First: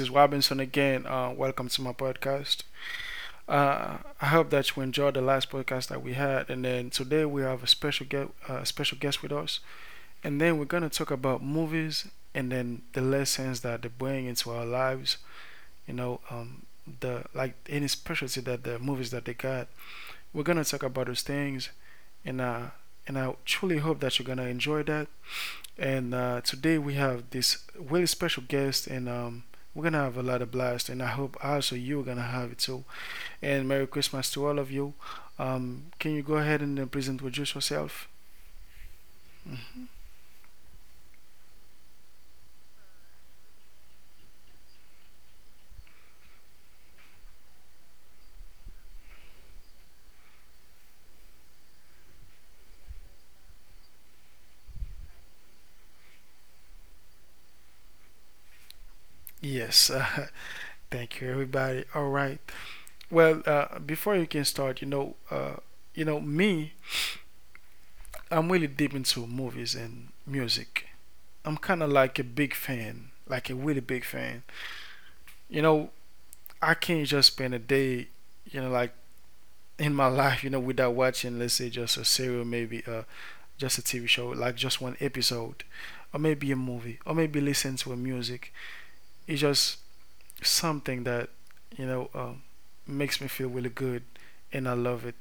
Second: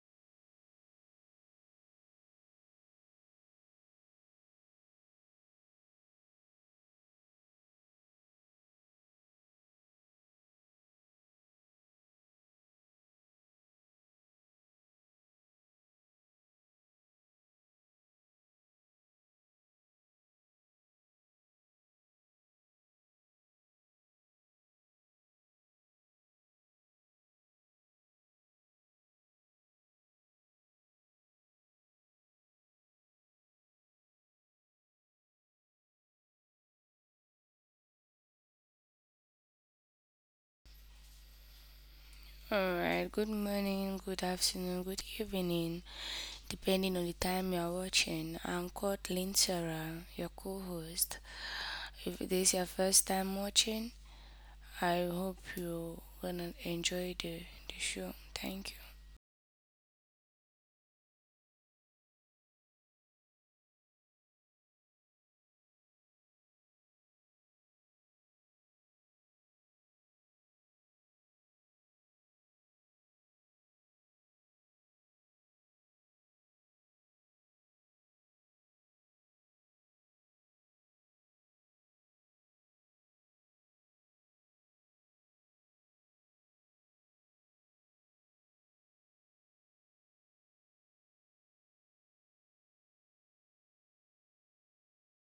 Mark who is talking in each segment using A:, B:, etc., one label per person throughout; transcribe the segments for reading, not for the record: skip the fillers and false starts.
A: is Robinson again. Welcome to my podcast. I hope that you enjoyed the last podcast that we had, and then today we have a special guest with us, and then we're gonna talk about movies and then the lessons that they bring into our lives. You know, um, the like any specialty that the movies that they got. We're gonna talk about those things, and uh, and I truly hope that you're gonna enjoy that. And today we have this really special guest, and we're gonna have a lot of blast. And I hope also you're gonna have it too. And Merry Christmas to all of you. Can you go ahead and please introduce yourself?
B: Alright, good morning, good afternoon, good evening, depending on the time you are watching. I'm called Linsara, your co host. If this is your first time watching, I hope you're gonna enjoy the show. Thank you.
A: Yes, thank you, everybody. All right. Well, before you can start, you know me, I'm really deep into movies and music. I'm kind of like a big fan, like a really big fan. You know, I can't just spend a day, you know, like in my life, you know, without watching, let's say, just a serial, maybe just a TV show, like just one episode, or maybe a movie, or maybe listen to a music. It's just something that, you know, um, makes me feel really good, and I love it.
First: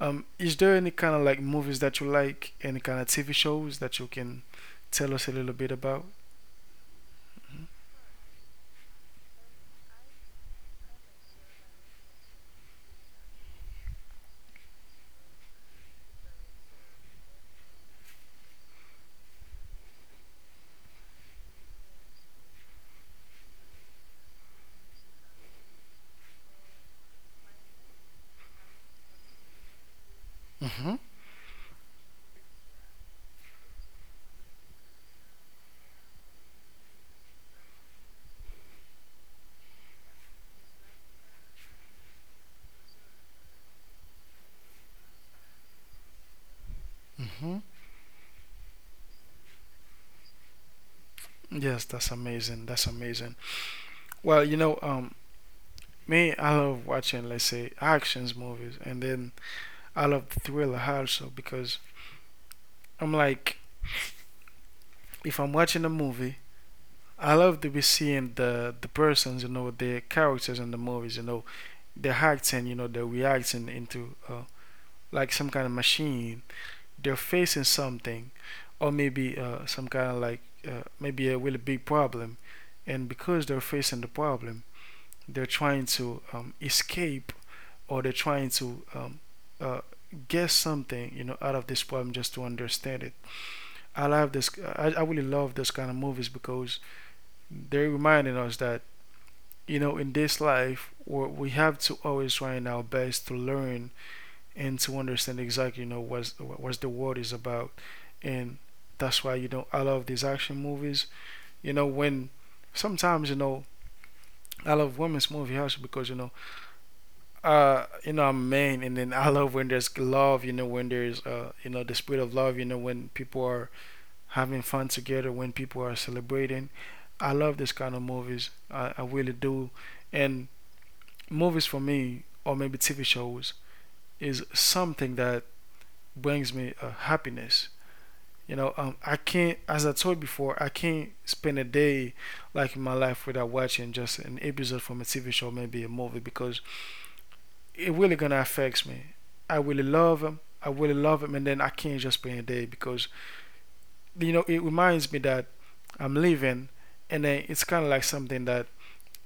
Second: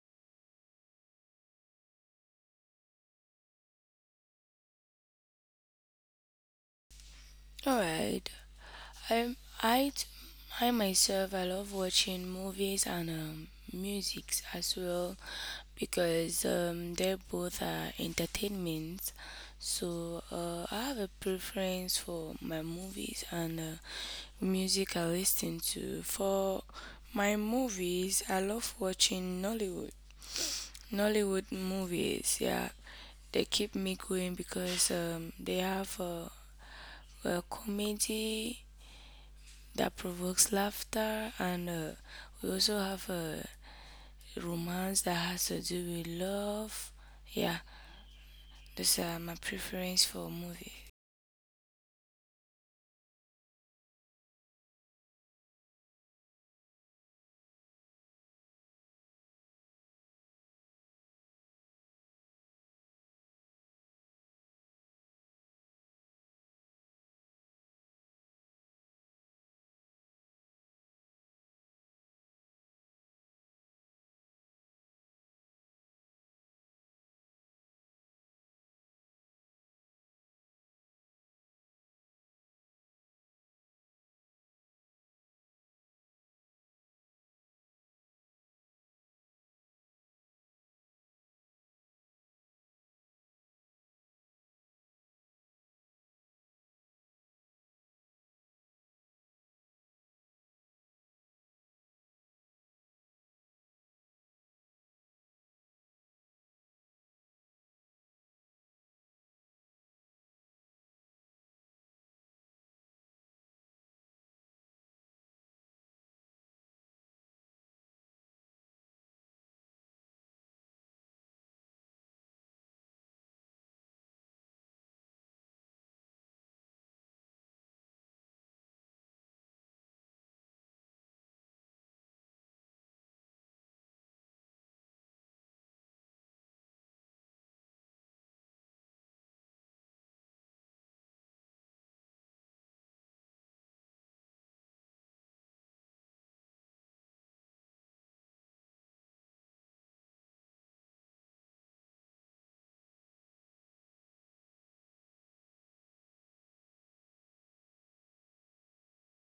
A: Is there any kind of like movies that you like, any kind of TV shows that you can tell us a little bit about?
B: All right. I I t- I myself I love watching movies and music as well because they both are entertainment. So I have a preference for my movies and music I listen to. For my movies, I love watching Nollywood.
A: Mm-hmm.
B: Nollywood movies, yeah, they keep me going because they have a comedy that provokes laughter and we also have a romance that has to do with love, yeah,
A: Mm-hmm.
B: those are my preference for movie.
A: Yes, that's amazing. That's amazing. Well, me, I love watching, let's say, actions movies, and then I love the thriller also because I'm like, if I'm watching a movie, I love to be seeing the persons, you know, the characters in the movies, you know, they're acting, you know, they're reacting into like some kind of machine. They're facing something, or maybe some kind of like maybe a really big problem, and because they're facing the problem, they're trying to escape or they're trying to uh, guess something, you know, out of this problem just to understand it. I love this. I really love this kind of movies because they're reminding us that you know in this life we have to always try our best to learn and to understand exactly you know what's what the world is about, and that's why you know I love these action movies. You know when sometimes you know I love women's movie also because you know I'm a man, and then I love when there's love, you know, when there's you know, the spirit of love, you know, when people are having fun together, when people are celebrating, I love this kind of movies. I really do. And movies for me, or maybe TV shows, is something that brings me happiness. I can't, as I told before, I can't spend a day like in my life without watching just an episode from a TV show, maybe a movie, because it really gonna affects me. I really love them. I really love them, and then I can't just spend a day because you know it reminds me that I'm living, and then it's kind of like something that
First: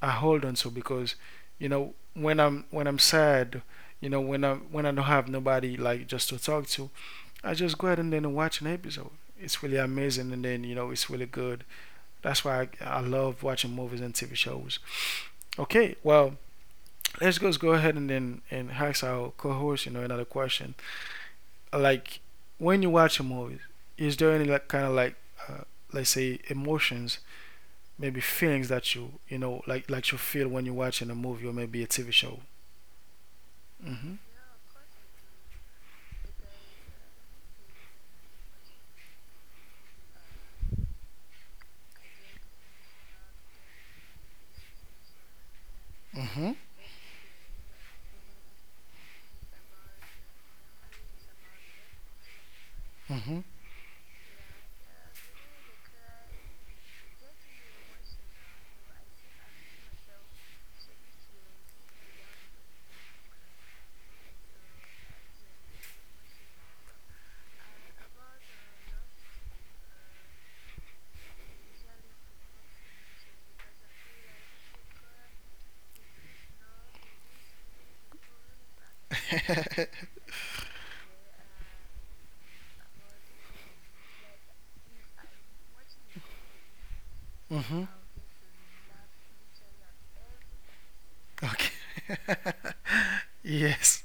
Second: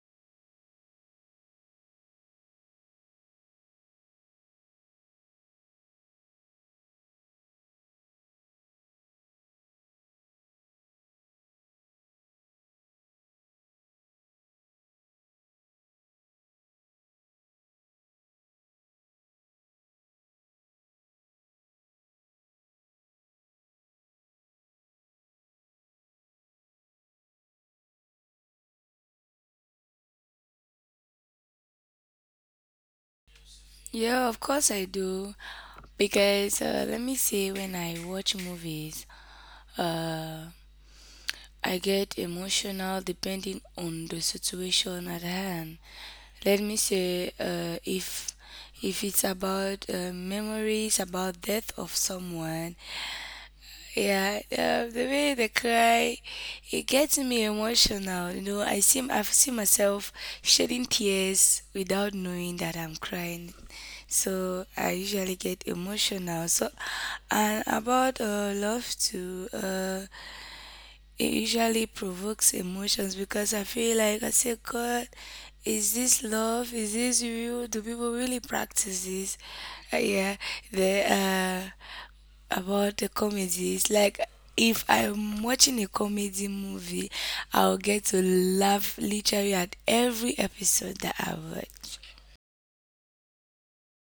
A: I hold on to because you know when I'm sad, you know when I don't have nobody like just to talk to, I just go ahead and then watch an episode. It's really amazing and then you know it's really good. That's why I love watching movies and TV shows. Okay, well let's just go ahead and then and ask our co-host you know another question. Like when you watch a movie, is there any like kind of like uh, let's say emotions maybe feelings that you know like you feel when you're watching a movie or maybe a TV show. Mhm.
B: Yeah, of course I do, because let me say when I watch movies, uh, I get emotional depending on the situation at hand.
A: Mhm.
B: Let me say, if it's about memories about death of someone.
A: Mhm.
B: Yeah, the way they cry, it gets me emotional. You know, I've seen myself shedding tears without knowing that I'm crying. So I usually get emotional. So, and about love too. It usually provokes emotions because I feel like I say, God, is this love? Is this real? Do people really practice this? Yeah, the about the comedies. Like if I'm watching a comedy movie, I'll
A: mhm.
B: get to laugh literally at every episode that I
A: Okay.
B: watch.
A: yes.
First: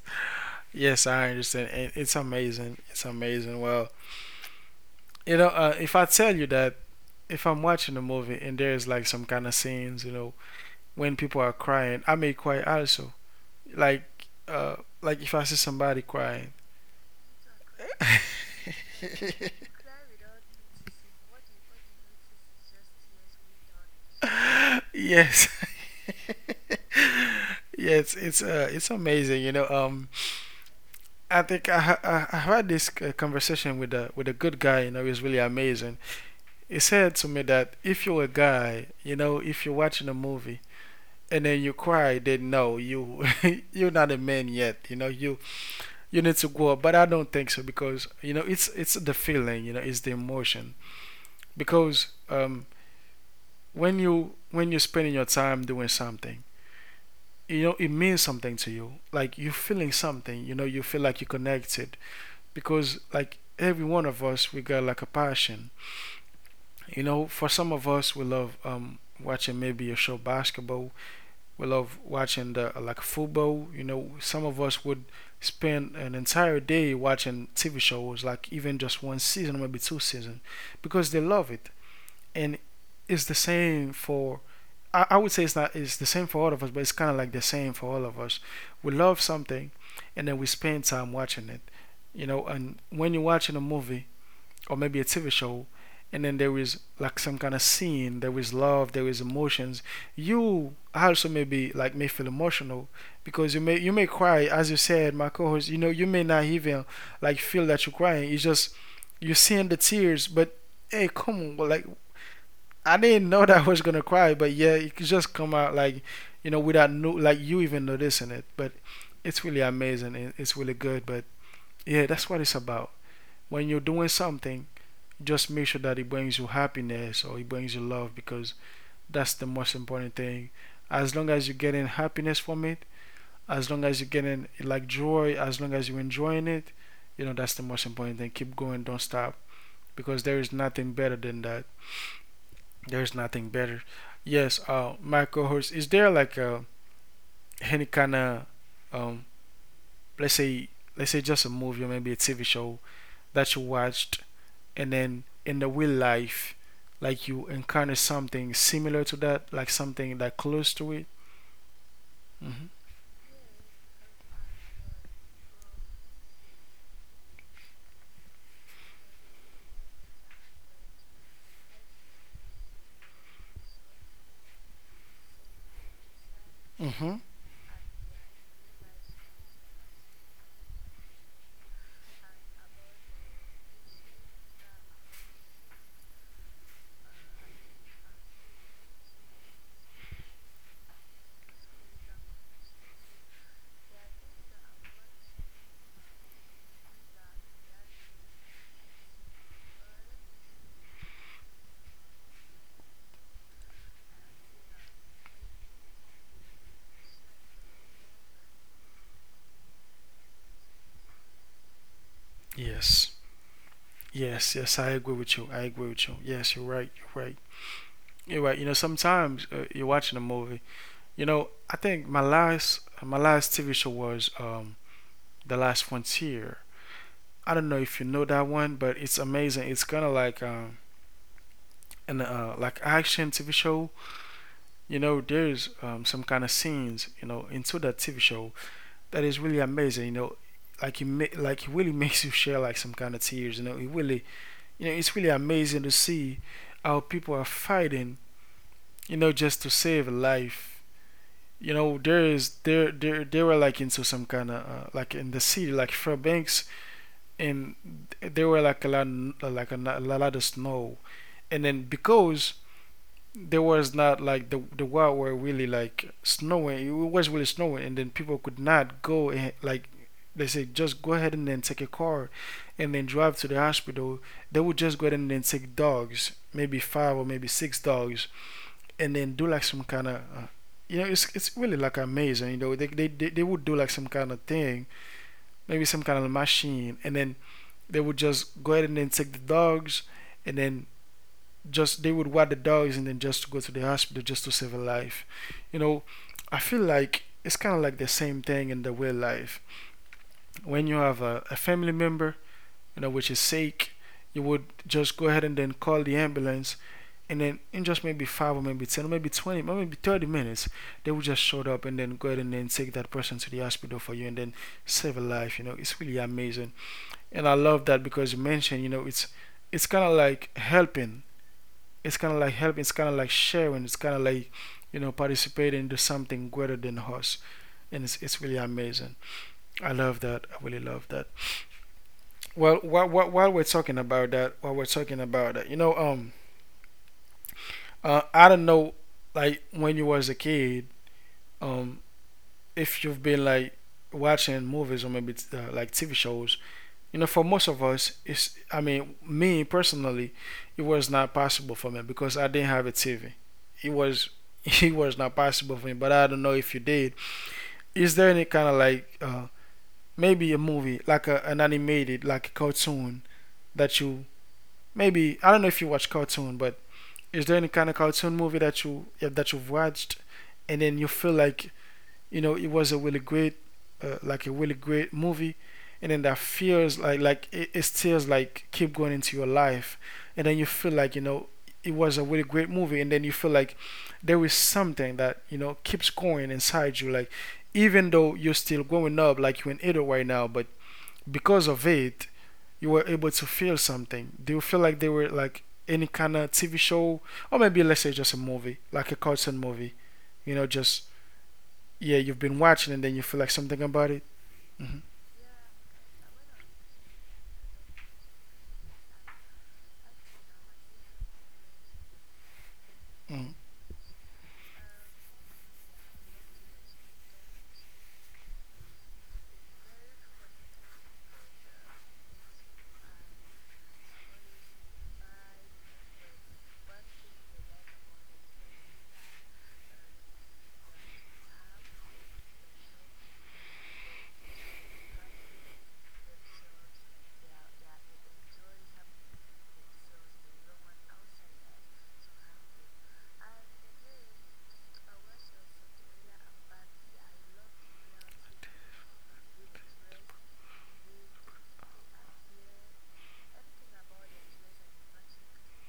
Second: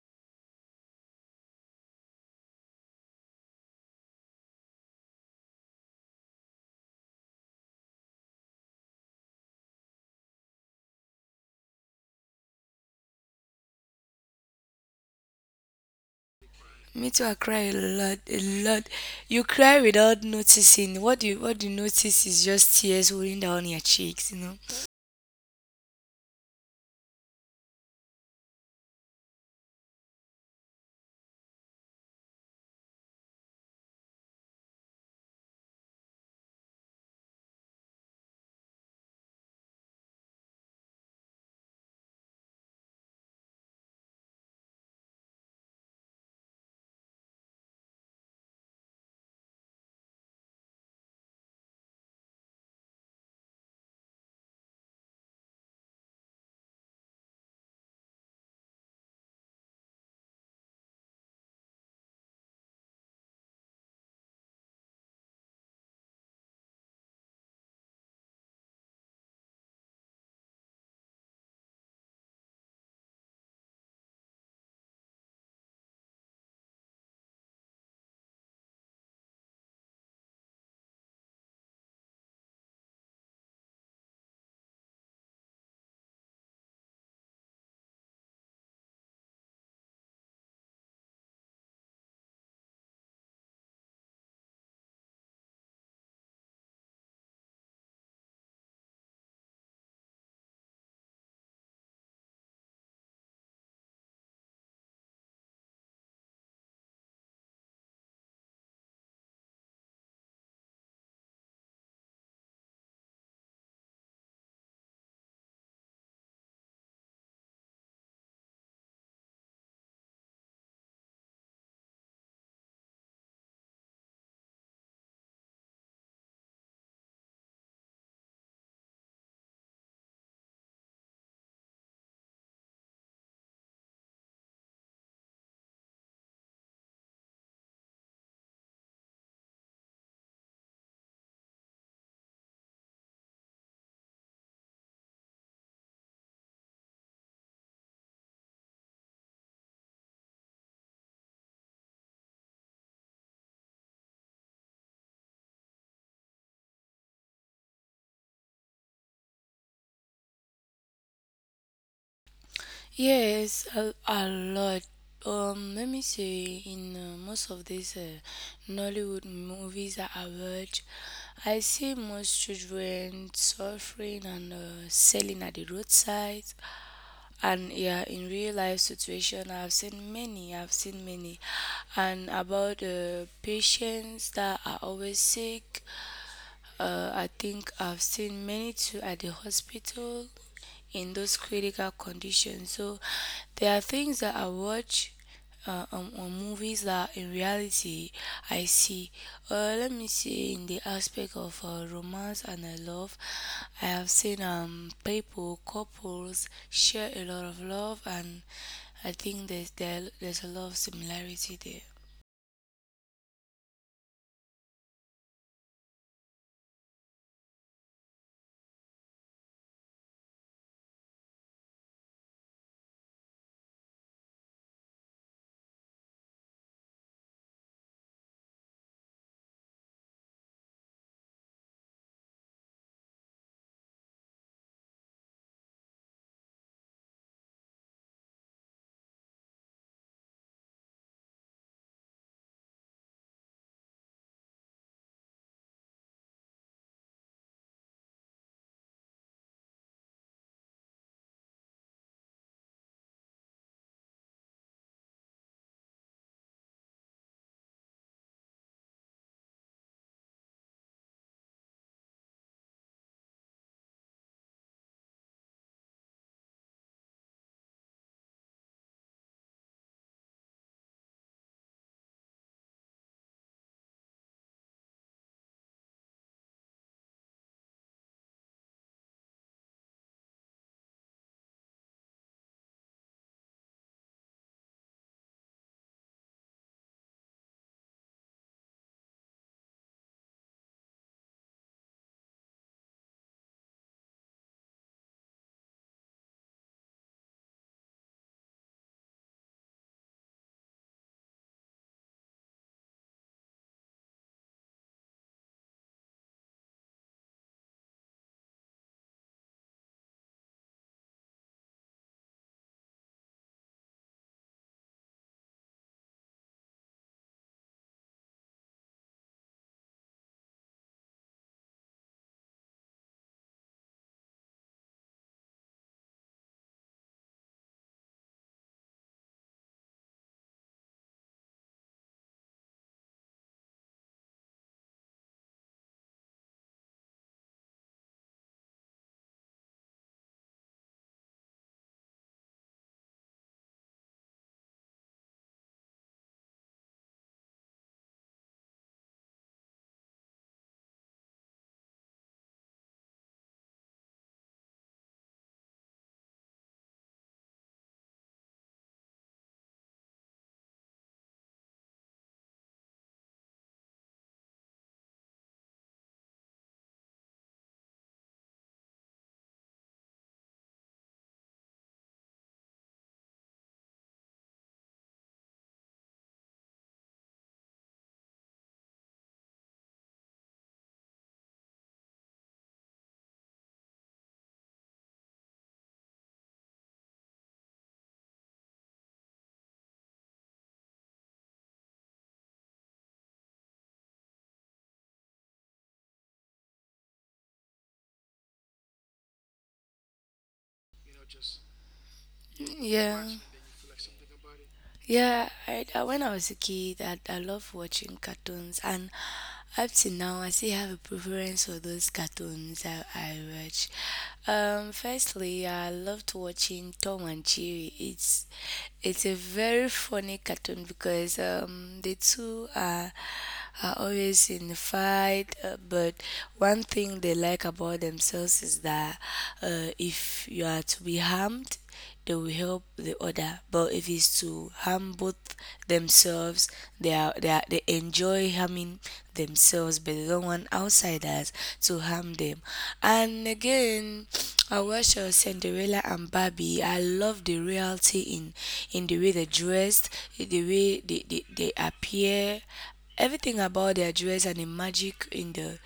A: Yes, I understand. And it's amazing. It's amazing. Well, you know, if I tell you that if I'm watching a movie and there's like some kind of scenes, you know, when people are crying, I may cry also. Like, uh, like if I see somebody crying.
B: Me too, I cry a lot, a lot. You cry without noticing. What you notice is just tears rolling down your cheeks, you know.
A: yes. yes. It's amazing. I think I, ha- I had this conversation with a good guy. You know, he's really amazing. He said to me that if you're a guy, you know, if you're watching a movie and then you cry, then no, you you're not a man yet. You know, you need to grow up. But I don't think so because you know it's the feeling. You know, it's the emotion because when you when you're spending your time doing something you know it means something to you like you're feeling something you know you feel like you're connected because like every one of us we got like a passion you know for some of us we love watching maybe a show basketball we love watching the like football you know some of us would spend an entire day watching TV shows like even just one season maybe two seasons because they love it and it's the same for I would say it's not it's the same for all of us but it's kind of like the same for all of us we love something and then we spend time watching it you know and when you're watching a movie or maybe a TV show, and then there is like some kind of scene, there is love, there is emotions. You also maybe like may feel emotional because you may cry, as you said, my co-host. You know, you may not even like feel that you're crying. It's just you're seeing the tears, but hey, come on, well, like I didn't know that I was gonna cry, but yeah, it could just come out like you know without no like you even noticing it. But it's really amazing. And It's really good. But yeah, that's what it's about. When you're doing something just make sure that it brings you happiness or it brings you love because that's the most important thing. As long as you're getting happiness from it, as long as you're getting like joy, as long as you're enjoying it, you know, that's the most important thing. Keep going, don't stop because there is nothing better than that. There's nothing better. Yes, my co-host, is there like any kind of, um, let's say, let's say just a movie or maybe a TV show that you watched? And then in the real life like you encounter something similar to that like something that close to it mm-hmm.
B: Yes, a lot. Let me say, in most of these Nollywood movies that I watch, I see most children suffering and selling at the roadside.
A: Mm-hmm.
B: And yeah, in real life situation, I've seen many. I've seen many, and about patients that are always sick. I think I've seen many too at the hospital in those critical conditions. So there are things that I watch on movies that in reality I see. Let me see in the aspect of romance and love. I have seen people couples share a lot of love, and I think there's a lot of similarity there.
A: yes yes yes I agree with you I agree with you yes you're right you're right you're right you know sometimes you're watching a movie you know I think my last TV show was the last frontier I don't know if you know that one but it's amazing it's kind of like an like action TV show you know there's some kind of scenes you know into that TV show that is really amazing. You know, like it like it really makes you share like some kind of tears. You know, it really you know it's really amazing to see how people are fighting. You know, just to save a life. You know, there is there there they were like into some kind of like in the city like Fairbanks, and there were like a lot like a lot of snow. And then because there was not like the world were really like snowing. It was really snowing, and then people could not go and like they say just go ahead and then take a car and then drive to the hospital. They would just go ahead and then take dogs, maybe five or maybe six dogs, and then do like some kind of. You know, it's really like amazing. You know, they would do like some kind of thing, maybe some kind of machine, and then they would just go ahead and then take the dogs, and then just they would wet the dogs and then just go to the hospital just to save a life. You know, I feel like it's kind of like the same thing in the real life. When you have a family member, you know, which is sick, you would just go ahead and then call the ambulance and then in just maybe five or maybe ten or maybe 20 or maybe 30 minutes, they will just show up and then go ahead and then take that person to the hospital for you and then save a life. You know, it's really amazing, and I love that because you mentioned, you know, it's kind of like helping, it's kind of like helping, it's kind of like sharing, it's kind of like, you know, participating to something greater than us. And it's really amazing. I love that. I really love that. Well, while we're talking about that, while we're talking about that, I don't know, like when you was a kid, um if you've been like watching movies or maybe like TV shows. You know, for most of us, it's, I mean, me personally, it was not possible for me because I didn't have a TV. It was, it was not possible for me, but I don't know if you did. Is there any kind of like, maybe a movie, like an animated, like a cartoon that you, maybe, I don't know if you watch cartoon, but is there any kind of cartoon movie that you, yeah, that you've watched, and then you feel like, you know, it was a really great like a really great movie, and then that feels like it still like keep going into your life, and then you feel like, you know, it was a really great movie, and then you feel like there is something that, you know, keeps going inside you, like even though you're still growing up, like you're an adult right now, but because of it, you were able to feel something. Do you feel like they were like any kind of TV show or maybe, let's say, just a movie, like a cartoon movie, you know, just, yeah, you've been watching, and then
B: Yeah.
A: you feel like something about it. Hmm.
B: Yeah, I when I was a kid, I loved watching cartoons, and up to now, I still have a preference for those cartoons that I
A: Mm.
B: watch. Firstly, I loved watching Tom and Jerry. It's a very funny cartoon because the two are always in a fight, but one thing they like about themselves is that if you are to be harmed, they will help the other. But if it's to harm both themselves, they enjoy harming themselves, but they don't want outsiders to harm them. And again, I watched Cinderella and Barbie. I love the reality in the way they dressed, the way they appear, everything about their dress and the magic in the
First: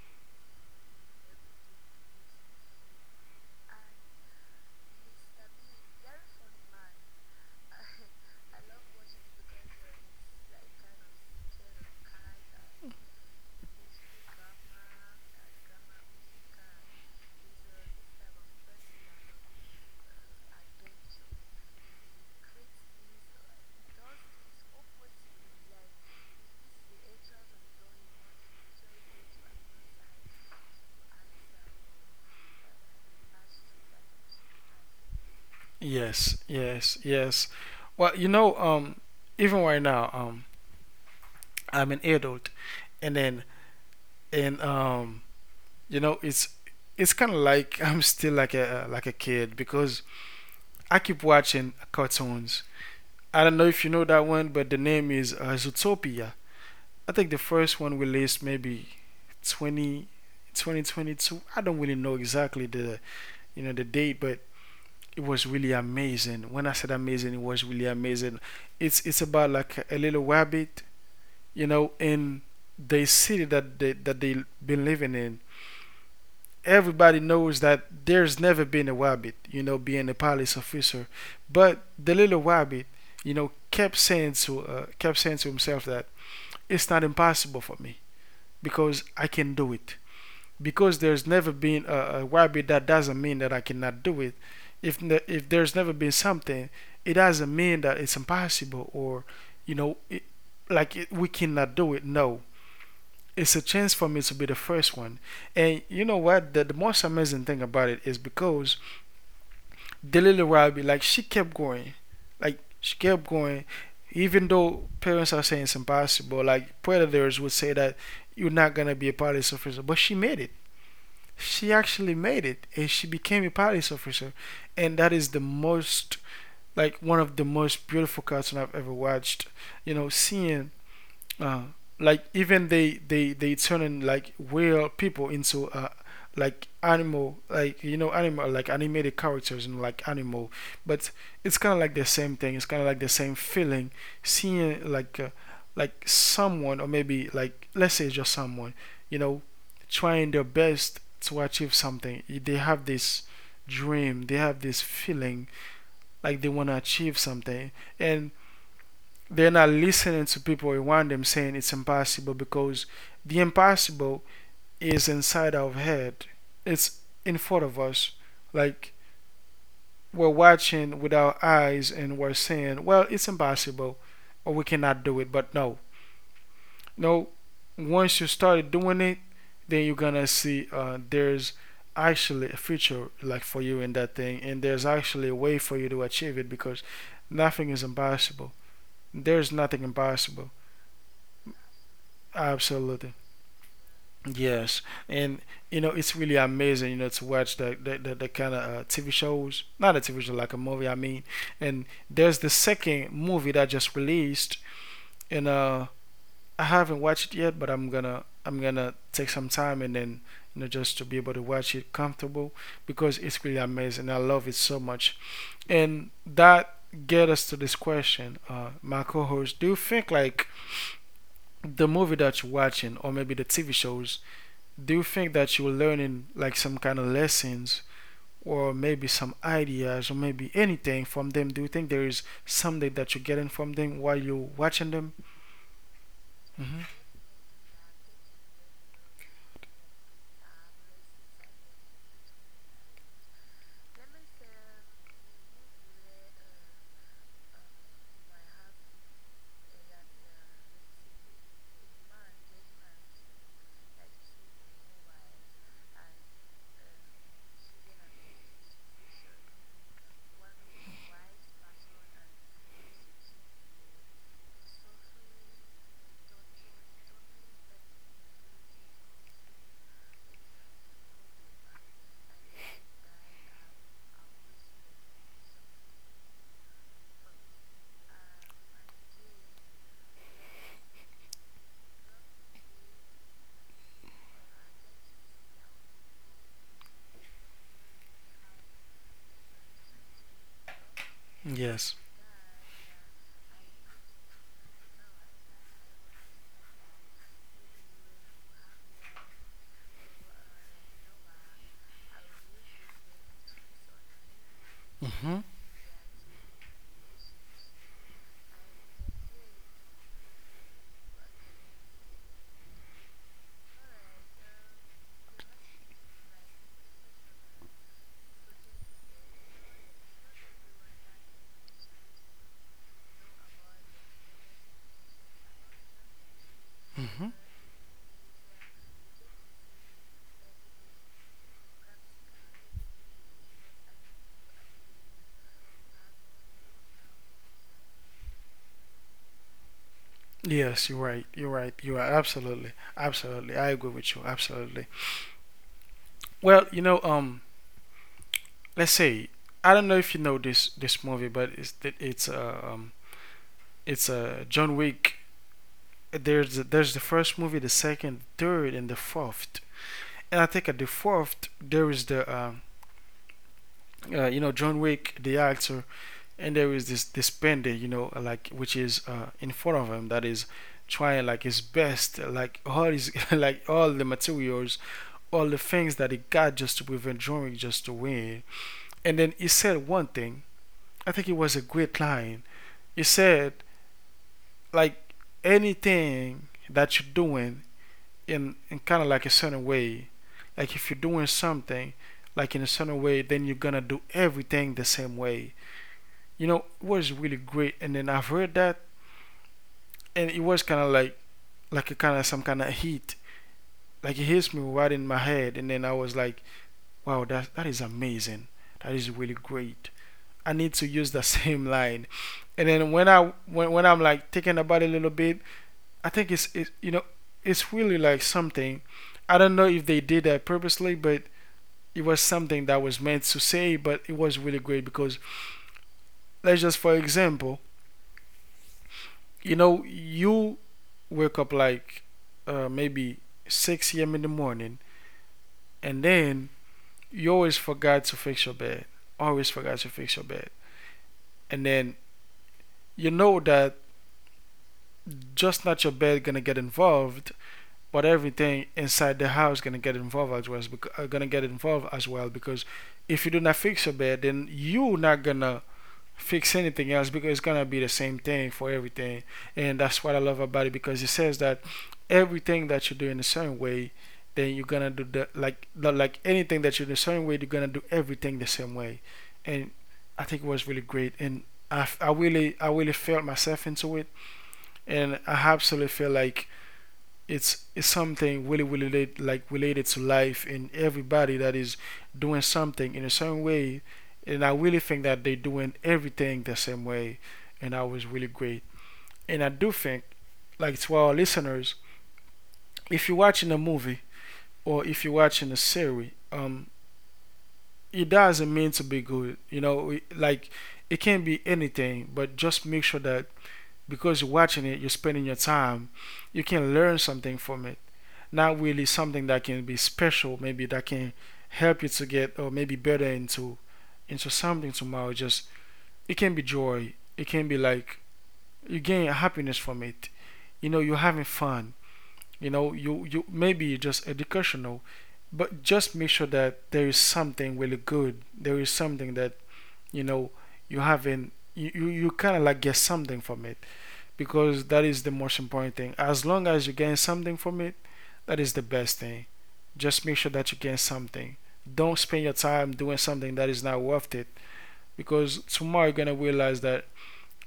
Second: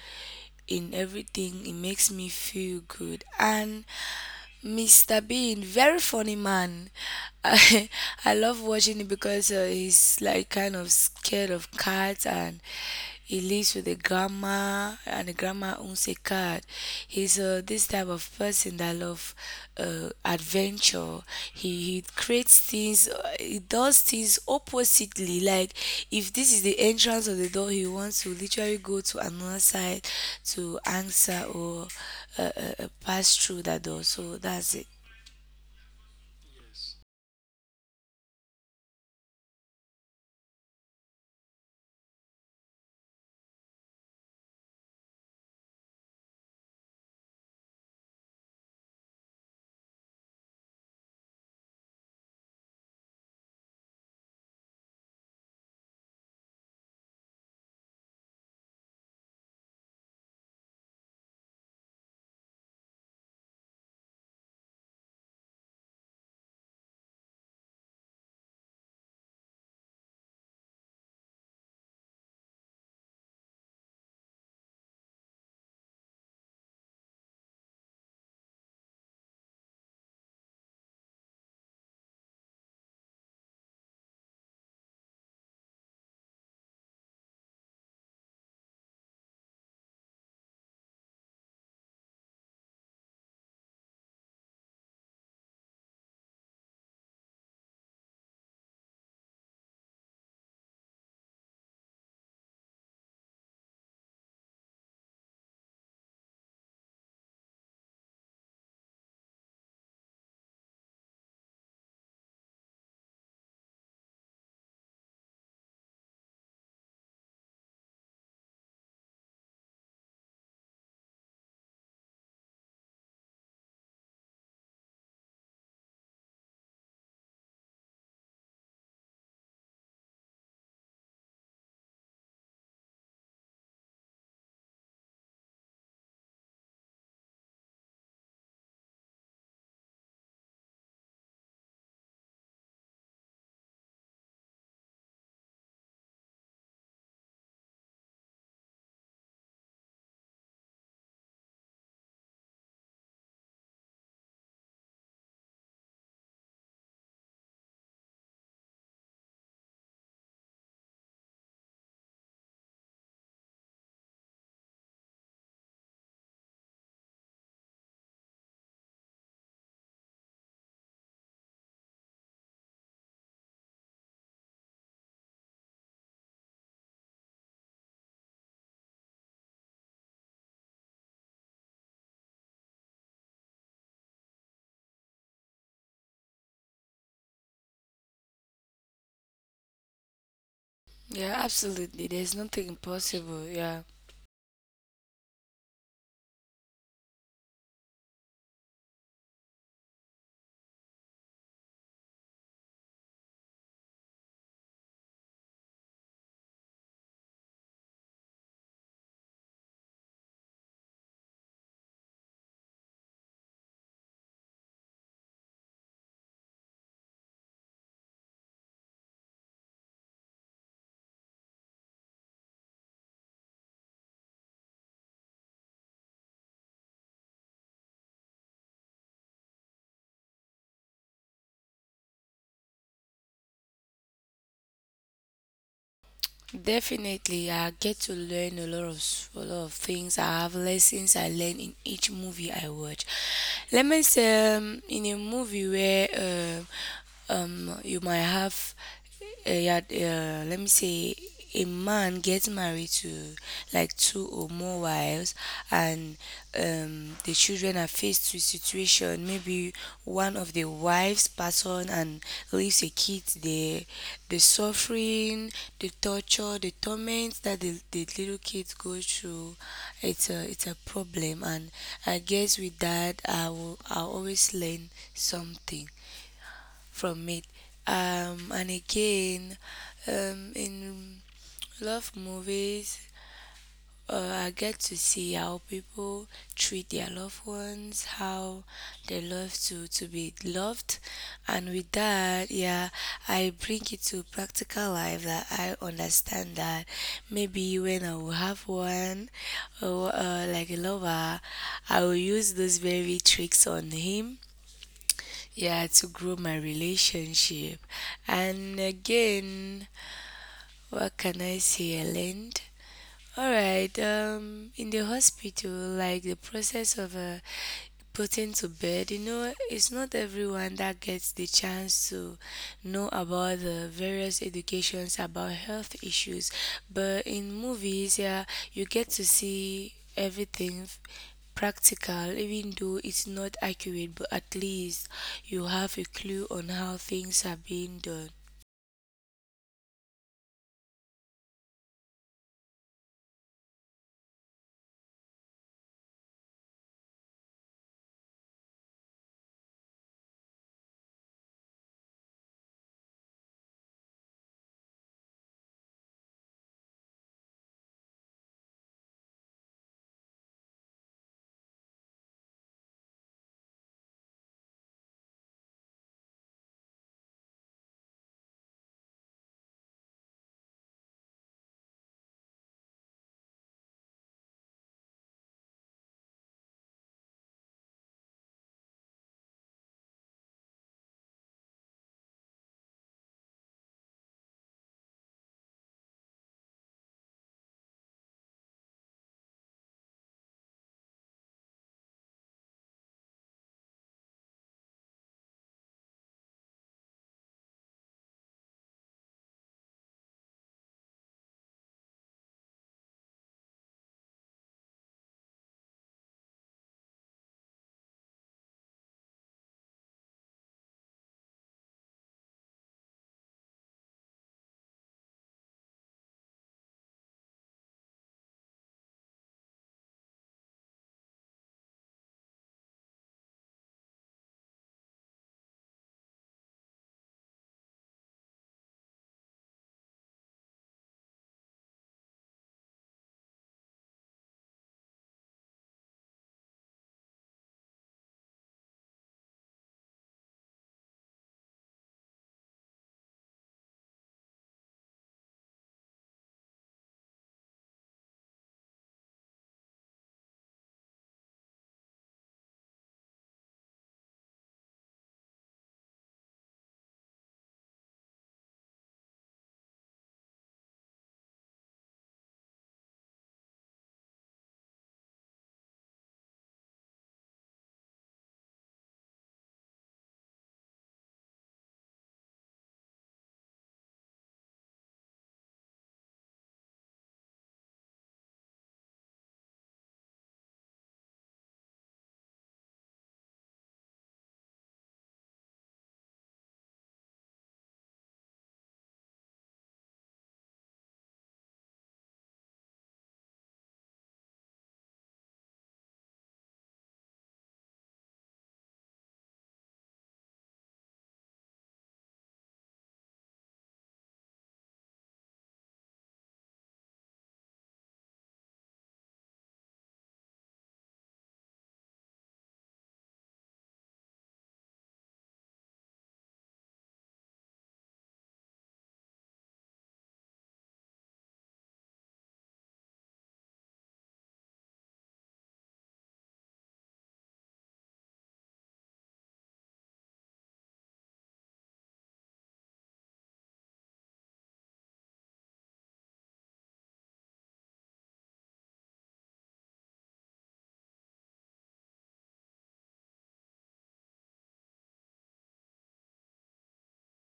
B: in everything. It makes me feel good. And Mr. Bean, very funny man. I, I love watching it because he's like kind of scared of cats, and he lives with a grandma, and the grandma owns a cat. He's this type of person that love adventure. He creates things, he does things oppositely. Like if this is the entrance of the door, he wants to literally go to another side to answer or pass through that door. So that's it.
A: Yes, yes, yes. Well, you know, even right now, I'm an adult, and then and you know, it's kind of like I'm still like a kid because I keep watching cartoons. I don't know if you know that one, but the name is Zootopia. I think the first one released maybe 20, 2022. I don't really know exactly the, you know, the date, but it was really amazing. When I said amazing, it was really amazing. It's about like a little rabbit, you know, in the city that they have been living in. Everybody knows that there's never been a rabbit, you know, being a police officer, but the little rabbit, you know, kept saying to himself that it's not impossible for me because I can do it, because there's never been a YB, that doesn't mean that I cannot do it. If there's never been something, it doesn't mean that it's impossible or, you know, it, like it, we cannot do it. No, it's a chance for me to be the first one. And you know what? The most amazing thing about it is because the little Robbie, like she kept going, like she kept going, even though parents are saying it's impossible. Like predators would say that you're not gonna be a police officer, but she actually made it, and she became a police officer, and that is the most, like one of the most beautiful cartoons I've ever watched, you know, seeing uh, like even they turning like real people into like animal, like, you know, animal, like animated characters and like animal, but it's kind of like the same thing. It's kind of like the same feeling, seeing like someone or maybe, like let's say just someone, you know, trying their best to achieve something. They have this dream, they have this feeling, like they want to achieve something, and they're not listening to people around them saying it's impossible, because the impossible is inside our head. It's in front of us. Like we're watching with our eyes and we're saying, well, it's impossible or we cannot do it. But no, no, once you started doing it, then you're gonna see there's actually a future like for you in that thing, and there's actually a way for you to achieve it, because nothing is impossible. There's nothing impossible.
B: Yeah, absolutely. There's nothing
A: Absolutely.
B: impossible. Yeah.
A: Yes, and you know it's really amazing, you know, to watch the kind of TV shows, not a TV show, like a movie, I mean. And there's the second movie that just released, and I haven't watched it yet, but I'm gonna take some time and then, you know, just to be able to watch it comfortable, because it's really amazing. I love it so much, and that get us to this question, my co-host. Do you think like the movie that you're watching, or maybe the TV shows, do you think that you're learning like some kind of lessons or maybe some ideas or maybe anything from them? Do you think there is something that you're getting from them while you're watching them? Mm-hmm.
B: Definitely, I get to learn a lot of things. I have lessons I learn in each movie I watch. Let me say, in a movie where you might have yeah, let me say a man gets married to like two or more wives and the children are faced with situation, maybe one of the wives pass on and leaves a kid there, the suffering, the torture, the torment that the little kids go through, it's a problem, and I guess with that I will I always learn something from it. And again, in love movies, I get to see how people treat their loved ones, how they love to be loved. And with
A: Yes.
B: that, yeah, I bring it to practical life, that I understand that maybe when I will have one, or like a lover, I will use those very tricks on him,
A: Mm-hmm.
B: yeah, to grow my relationship. And again, what can I say, I learned? All right, in the hospital, like the process of put into bed. You know, it's not everyone that gets the chance to know about the various educations about health issues, but
A: Mm-hmm.
B: in movies, yeah, you get to see everything practical, even though it's not accurate, but at least you have a clue on how things are being done.
A: Yes, you're right, you're right, you are absolutely, absolutely, I agree with you, absolutely. Well, you know, let's say, I don't know if you know this movie, but it's a John Wick. There's the first movie, the second, third, and the fourth. And I think at the fourth there is the you know, John Wick the actor, and there is this pendant, you know, like, which is in front of him, that is trying like his best, like all his like all the materials, all the things that he got just to prevent John Wick just to win, and then he said one thing. I think it was a great line. He said, like, anything that you're doing in kind of like a certain way. Like if you're doing something like in a certain way, then you're gonna do everything the same way. You know, it was really great. And then I've heard that, and it was kind of like a kind of some kind of heat. Like it hits me right in my head, and then I was like, wow, that is amazing. That is really great. I need to use the same line. And then when I when I'm like thinking about it a little bit, I think it's it, you know, it's really like something. I don't know if they did that purposely, but it was something that was meant to say, but it was really great because, let's just for example, you know, you wake up like maybe 6 a.m. in the morning, and then you always forgot to fix your bed. Always forgot to fix your bed, and then you know that just not your bed gonna get involved, but everything inside the house gonna get involved as well. Gonna get involved as well, because if you do not fix your bed, then you not gonna fix anything else, because it's gonna be the same thing for everything. And that's what I love about it, because it says that everything that you do in a certain way, then you're gonna do the like anything that you do the same way, you're gonna do everything the same way. And I think it was really great. And I really felt myself into it, and I absolutely feel like it's something really really relate, like related to life, and everybody that is doing something in a certain way, and I really think that they're doing everything the same way, and that was really great. And I do think, like, to our listeners, if you're watching a movie or if you're watching a series, it doesn't mean to be good, you know, like, it can be anything, but just make sure that because you're watching it, you're spending your time, you can learn something from it. Not really something that can be special, maybe that can help you to get or maybe better into something tomorrow. Just, it can be joy, it can be like you gain happiness from it, you know, you're having fun, you know, you maybe just educational, but just make sure that there is something really good, there is something that, you know, you having, you you kind of like get something from it, because that is the most important thing. As long as you gain something from it, that is the best thing. Just make sure that you gain something. Don't spend your time doing something that is not worth it, because tomorrow you're gonna realize that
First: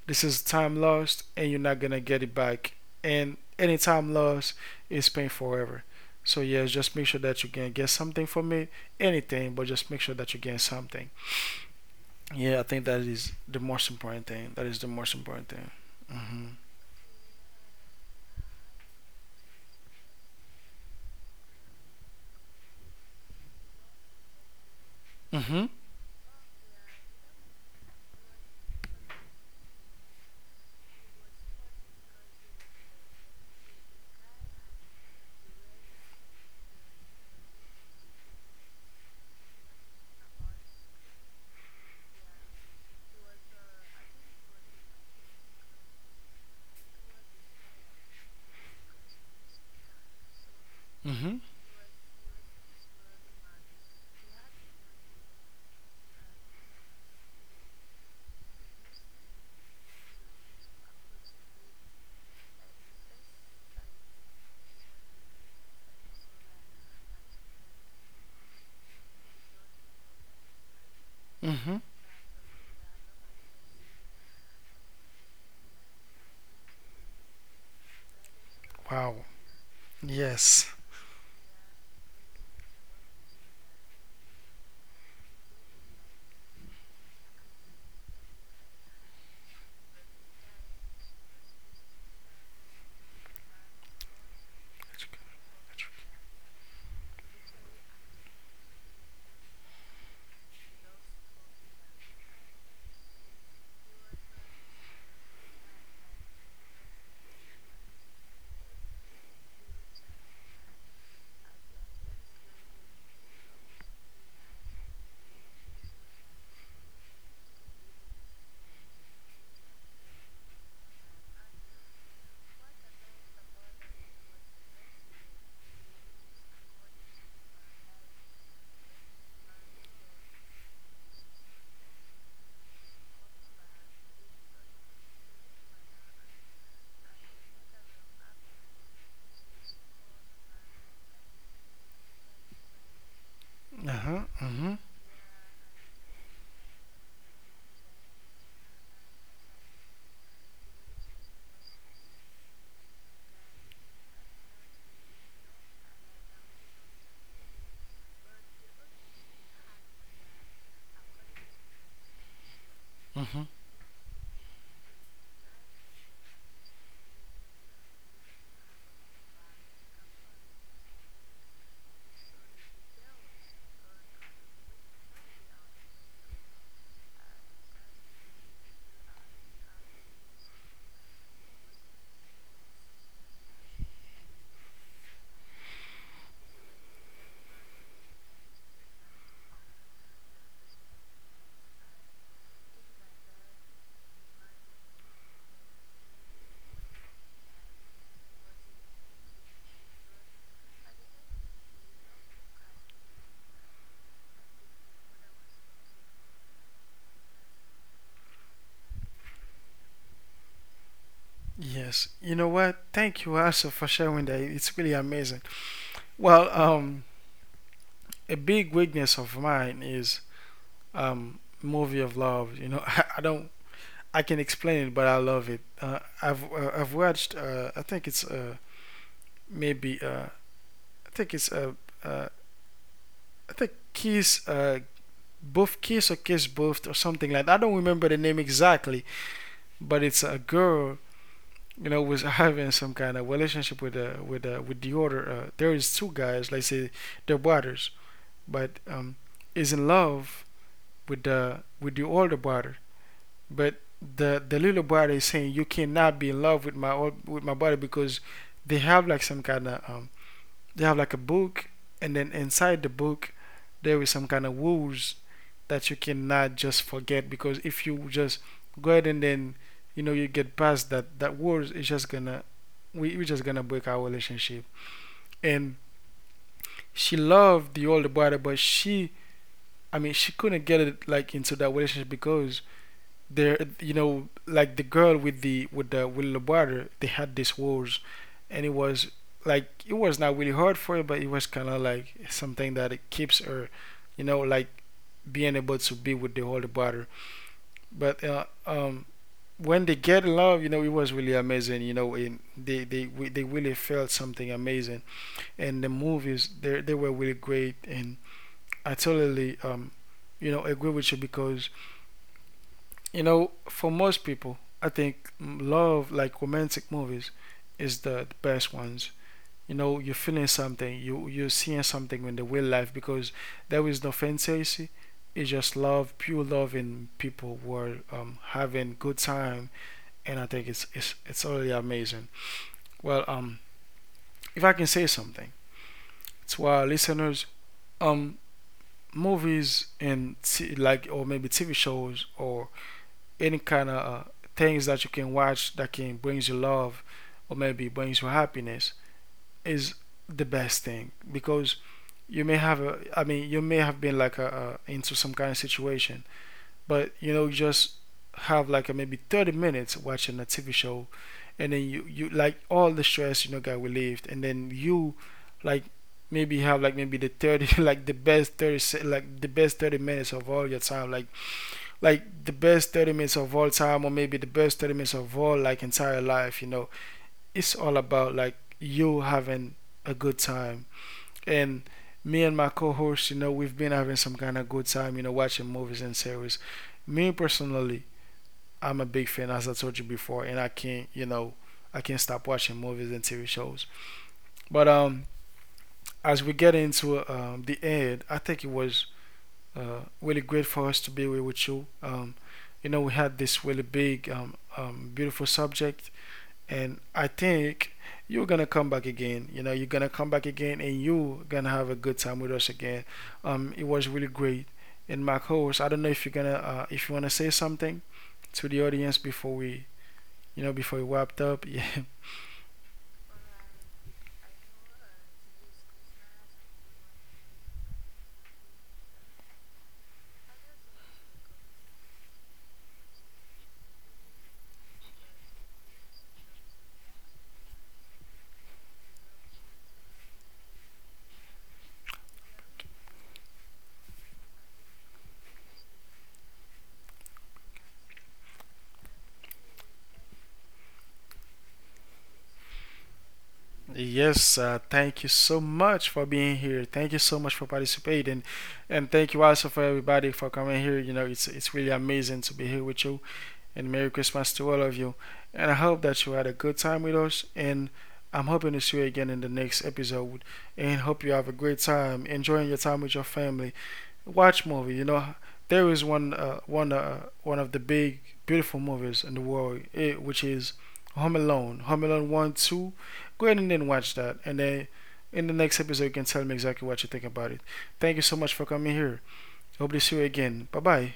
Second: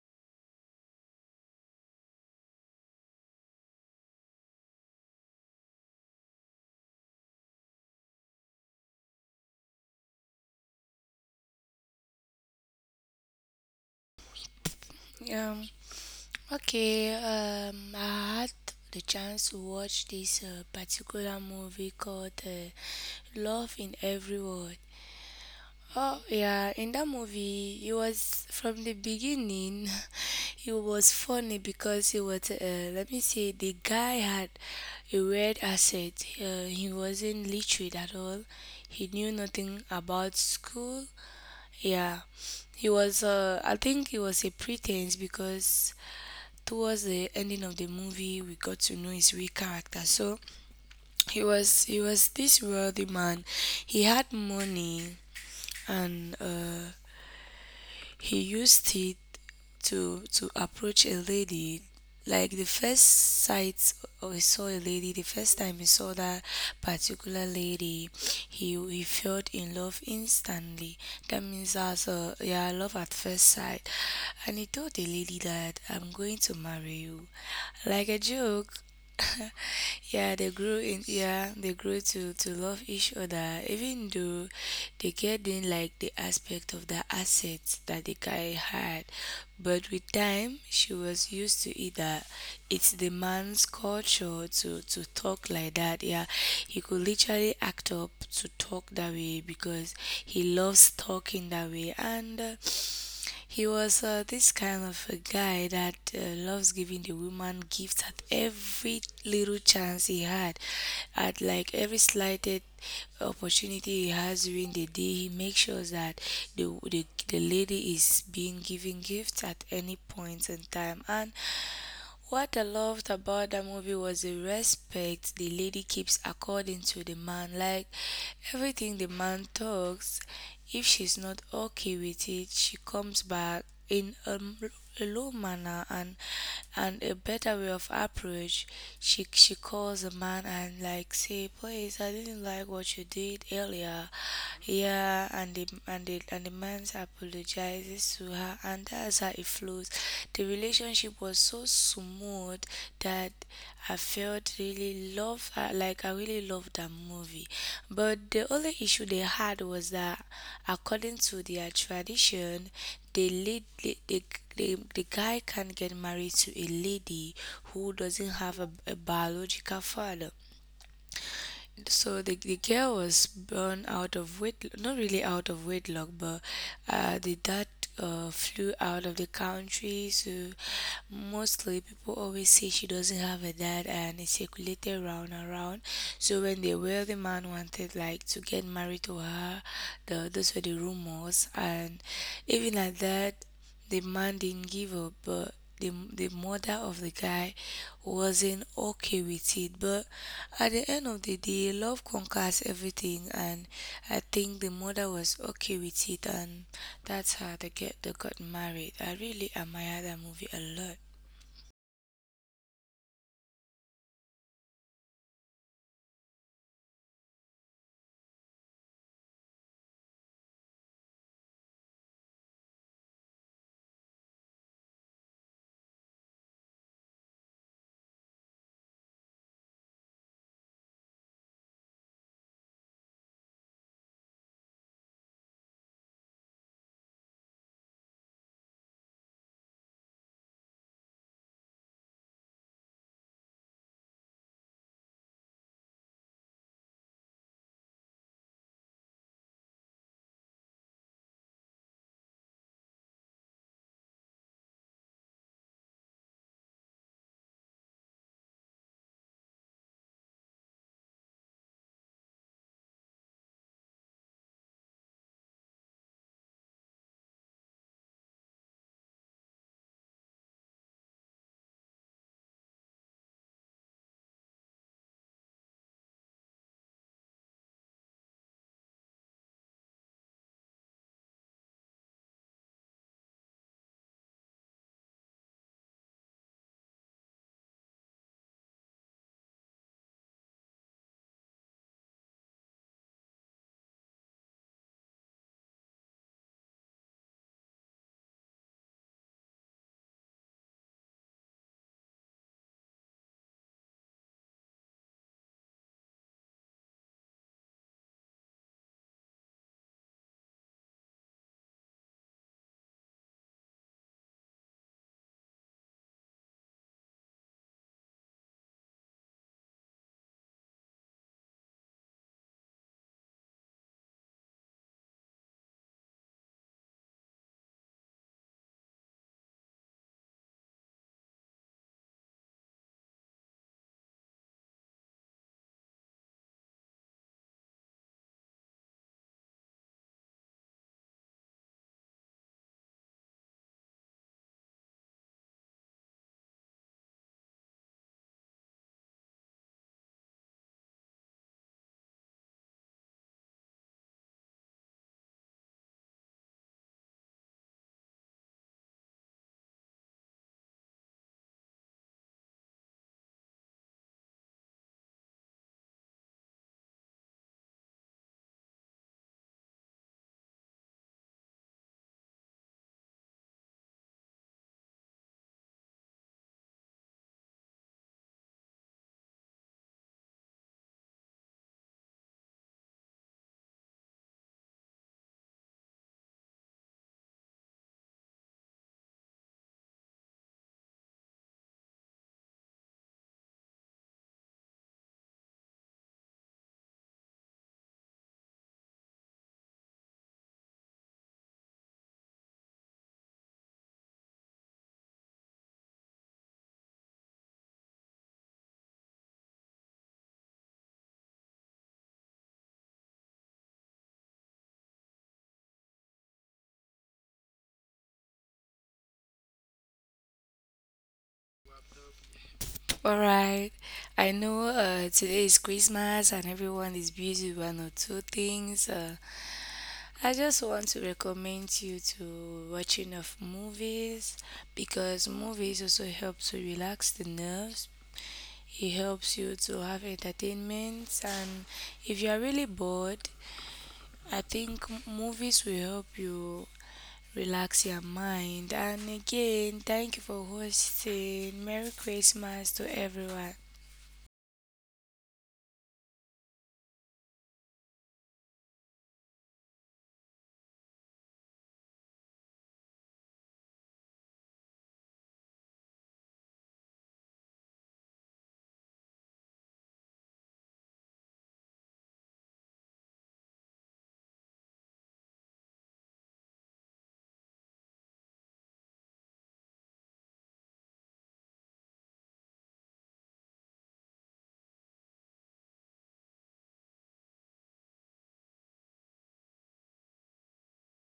A: this is time lost, and you're not gonna get it back. And any time lost is spent forever. So yes, just make sure that you can get something from it, anything, but just make sure that you gain something. Yeah, I think that is the most important thing. That is the most important
B: um
A: thing. Mhm.
B: okay. I had the chance to watch this particular movie called Love in Every Word.
A: Mhm.
B: Oh yeah, in that movie, he was from the beginning. He was funny because he was. Let me say, the guy had a weird asset. He wasn't literate at all. He knew nothing about school. Yeah, he was. I think he was a pretense because towards the ending of the movie, we got to know his real character. So he
A: Mhm.
B: was. He was this wealthy man. He had money and. He used it to approach a lady. Like the first sight, or he saw a lady, the first time he saw that particular lady, he felt in love instantly. That means
A: Mm-hmm.
B: as a yeah, love at first sight. And he told the lady that I'm going to marry you. Like a joke.
A: Wow.
B: Yeah, they grew
A: Yes.
B: in, yeah, they grew to love each other, even though they get in like the aspect of the assets that the guy had, but with time she was used to it, that it's the man's culture to talk like that. Yeah, he could literally act up to talk that way because he loves talking that way, and he was this kind of a guy that loves giving the woman gifts at every little chance he had. At like every slighted opportunity he has during the day, he makes sure that the lady is being given gifts at any point in time. And what I loved about that movie was the respect the lady keeps according to the man. Like everything the man talks, if she's not okay with it, she comes back in a low manner and a better way of approach. She calls the man and like say, please, I didn't like what you did earlier.
A: Uh-huh. Mm-hmm.
B: Yeah, and the afraid, and the man apologizes to her, and that's how it flows. The relationship was so smooth that I felt really loved, like I really loved that movie. But the only issue they had was that, according to their tradition, the
A: Mm-hmm.
B: lead, the guy can't get married to a lady who doesn't have a biological father. So the girl was born out of wedlock, not really out of wedlock, but the dad flew out of the country. So mostly people always say she doesn't have a dad, and it circulated round and round. So when the wealthy man wanted like to get married to her, the, those were the rumors, and even like that. The man didn't give up, but the mother of the guy wasn't okay with it. But at the end of the day, love conquers everything, and I think the mother was okay with it, and that's how they got married. I really admire that movie a lot.
A: Yes. You know what? Thank you also for sharing that. It's really amazing. Well, a big weakness of mine is movie of love. You know, I don't. I can explain it, but I love it. I've watched. I think it's maybe I think it's uh I think Kiss both Kiss or Kiss both or something like that. I don't remember the name exactly, but it's a girl you know was having some kind of relationship with with the other there is two guys like say they're brothers but is in love with the older brother but the little brother is saying you cannot be in love with my brother because they have like some kind of they have like a book, and then inside the book, there is some kind of rules that you cannot just forget because if you just go ahead and then you know you get past that rules, it's just gonna we're just gonna break our relationship. And she loved the older brother, but she I mean she couldn't get it like into that relationship because there, you know, like the girl with the with the with the brother, they had these wars, and it was like it was not really hard for her, but it was kind of like something that it keeps her, you know, like being able to be with the older brother. But When they get in love, you know, it was really amazing. You know, and they really felt something amazing. And the movies, they were really great. And I totally you know, agree with you because you know, for most people, I think love, like romantic movies, is the best ones. You know, you're feeling something, you're seeing something in the real life because there is no fantasy. It's just love, pure love, and people were having good time, and I think it's really amazing. Well, if I can say something to our listeners, um, movies and t- like or maybe TV shows or any kind of things that you can watch that can brings you love or maybe brings you happiness is the best thing because you may have a I mean you may have been like a into some kind of situation but you know just have like a maybe 30 minutes watching a TV show and then you like all the stress you know got relieved and then you like maybe have like maybe the 30 like the best 30 minutes of all your time like the best 30 minutes of all time or maybe the best 30 minutes of all like entire life you know it's all about like you having a good time and me and my co-host you know we've been having some kind of good time you know watching movies and series. Me personally, I'm a big fan as I told you before and I can't you know I can't stop watching movies and TV shows but as we get into the end I think it was really great for us to be here with you. You know, we had this really big, beautiful subject, and I think you're gonna come back again. You know, you're gonna come back again, and you're gonna have a good time with us again. It was really great. And my host, I don't know if you're gonna, if you wanna say something to the audience before we, you know, before we wrapped up. Yeah,
B: All right, I know today is Christmas and everyone is busy with one or two things. I just want to recommend you to watching of movies because movies also help to relax the nerves. It helps you to have entertainment, and if you are really bored, I think movies will help you relax your mind. And again, thank you for hosting. Merry Christmas to everyone.
A: yes, thank you so much for being here. Thank you so much for participating, and thank you also for everybody for coming here. You know, it's really amazing to be here with you, and Merry Christmas to all of you. And I hope that you had a good time with us, and I'm hoping to see you again in the next episode. And hope you have a great time enjoying your time with your family. Watch movie. You know, there is one of the big beautiful movies in the world, eh, which is Home Alone. Home Alone one, two. Go ahead and then watch that, and then in the next episode you can tell me exactly what you think about it. Thank you so much for coming here. Hope to see you again. Bye bye.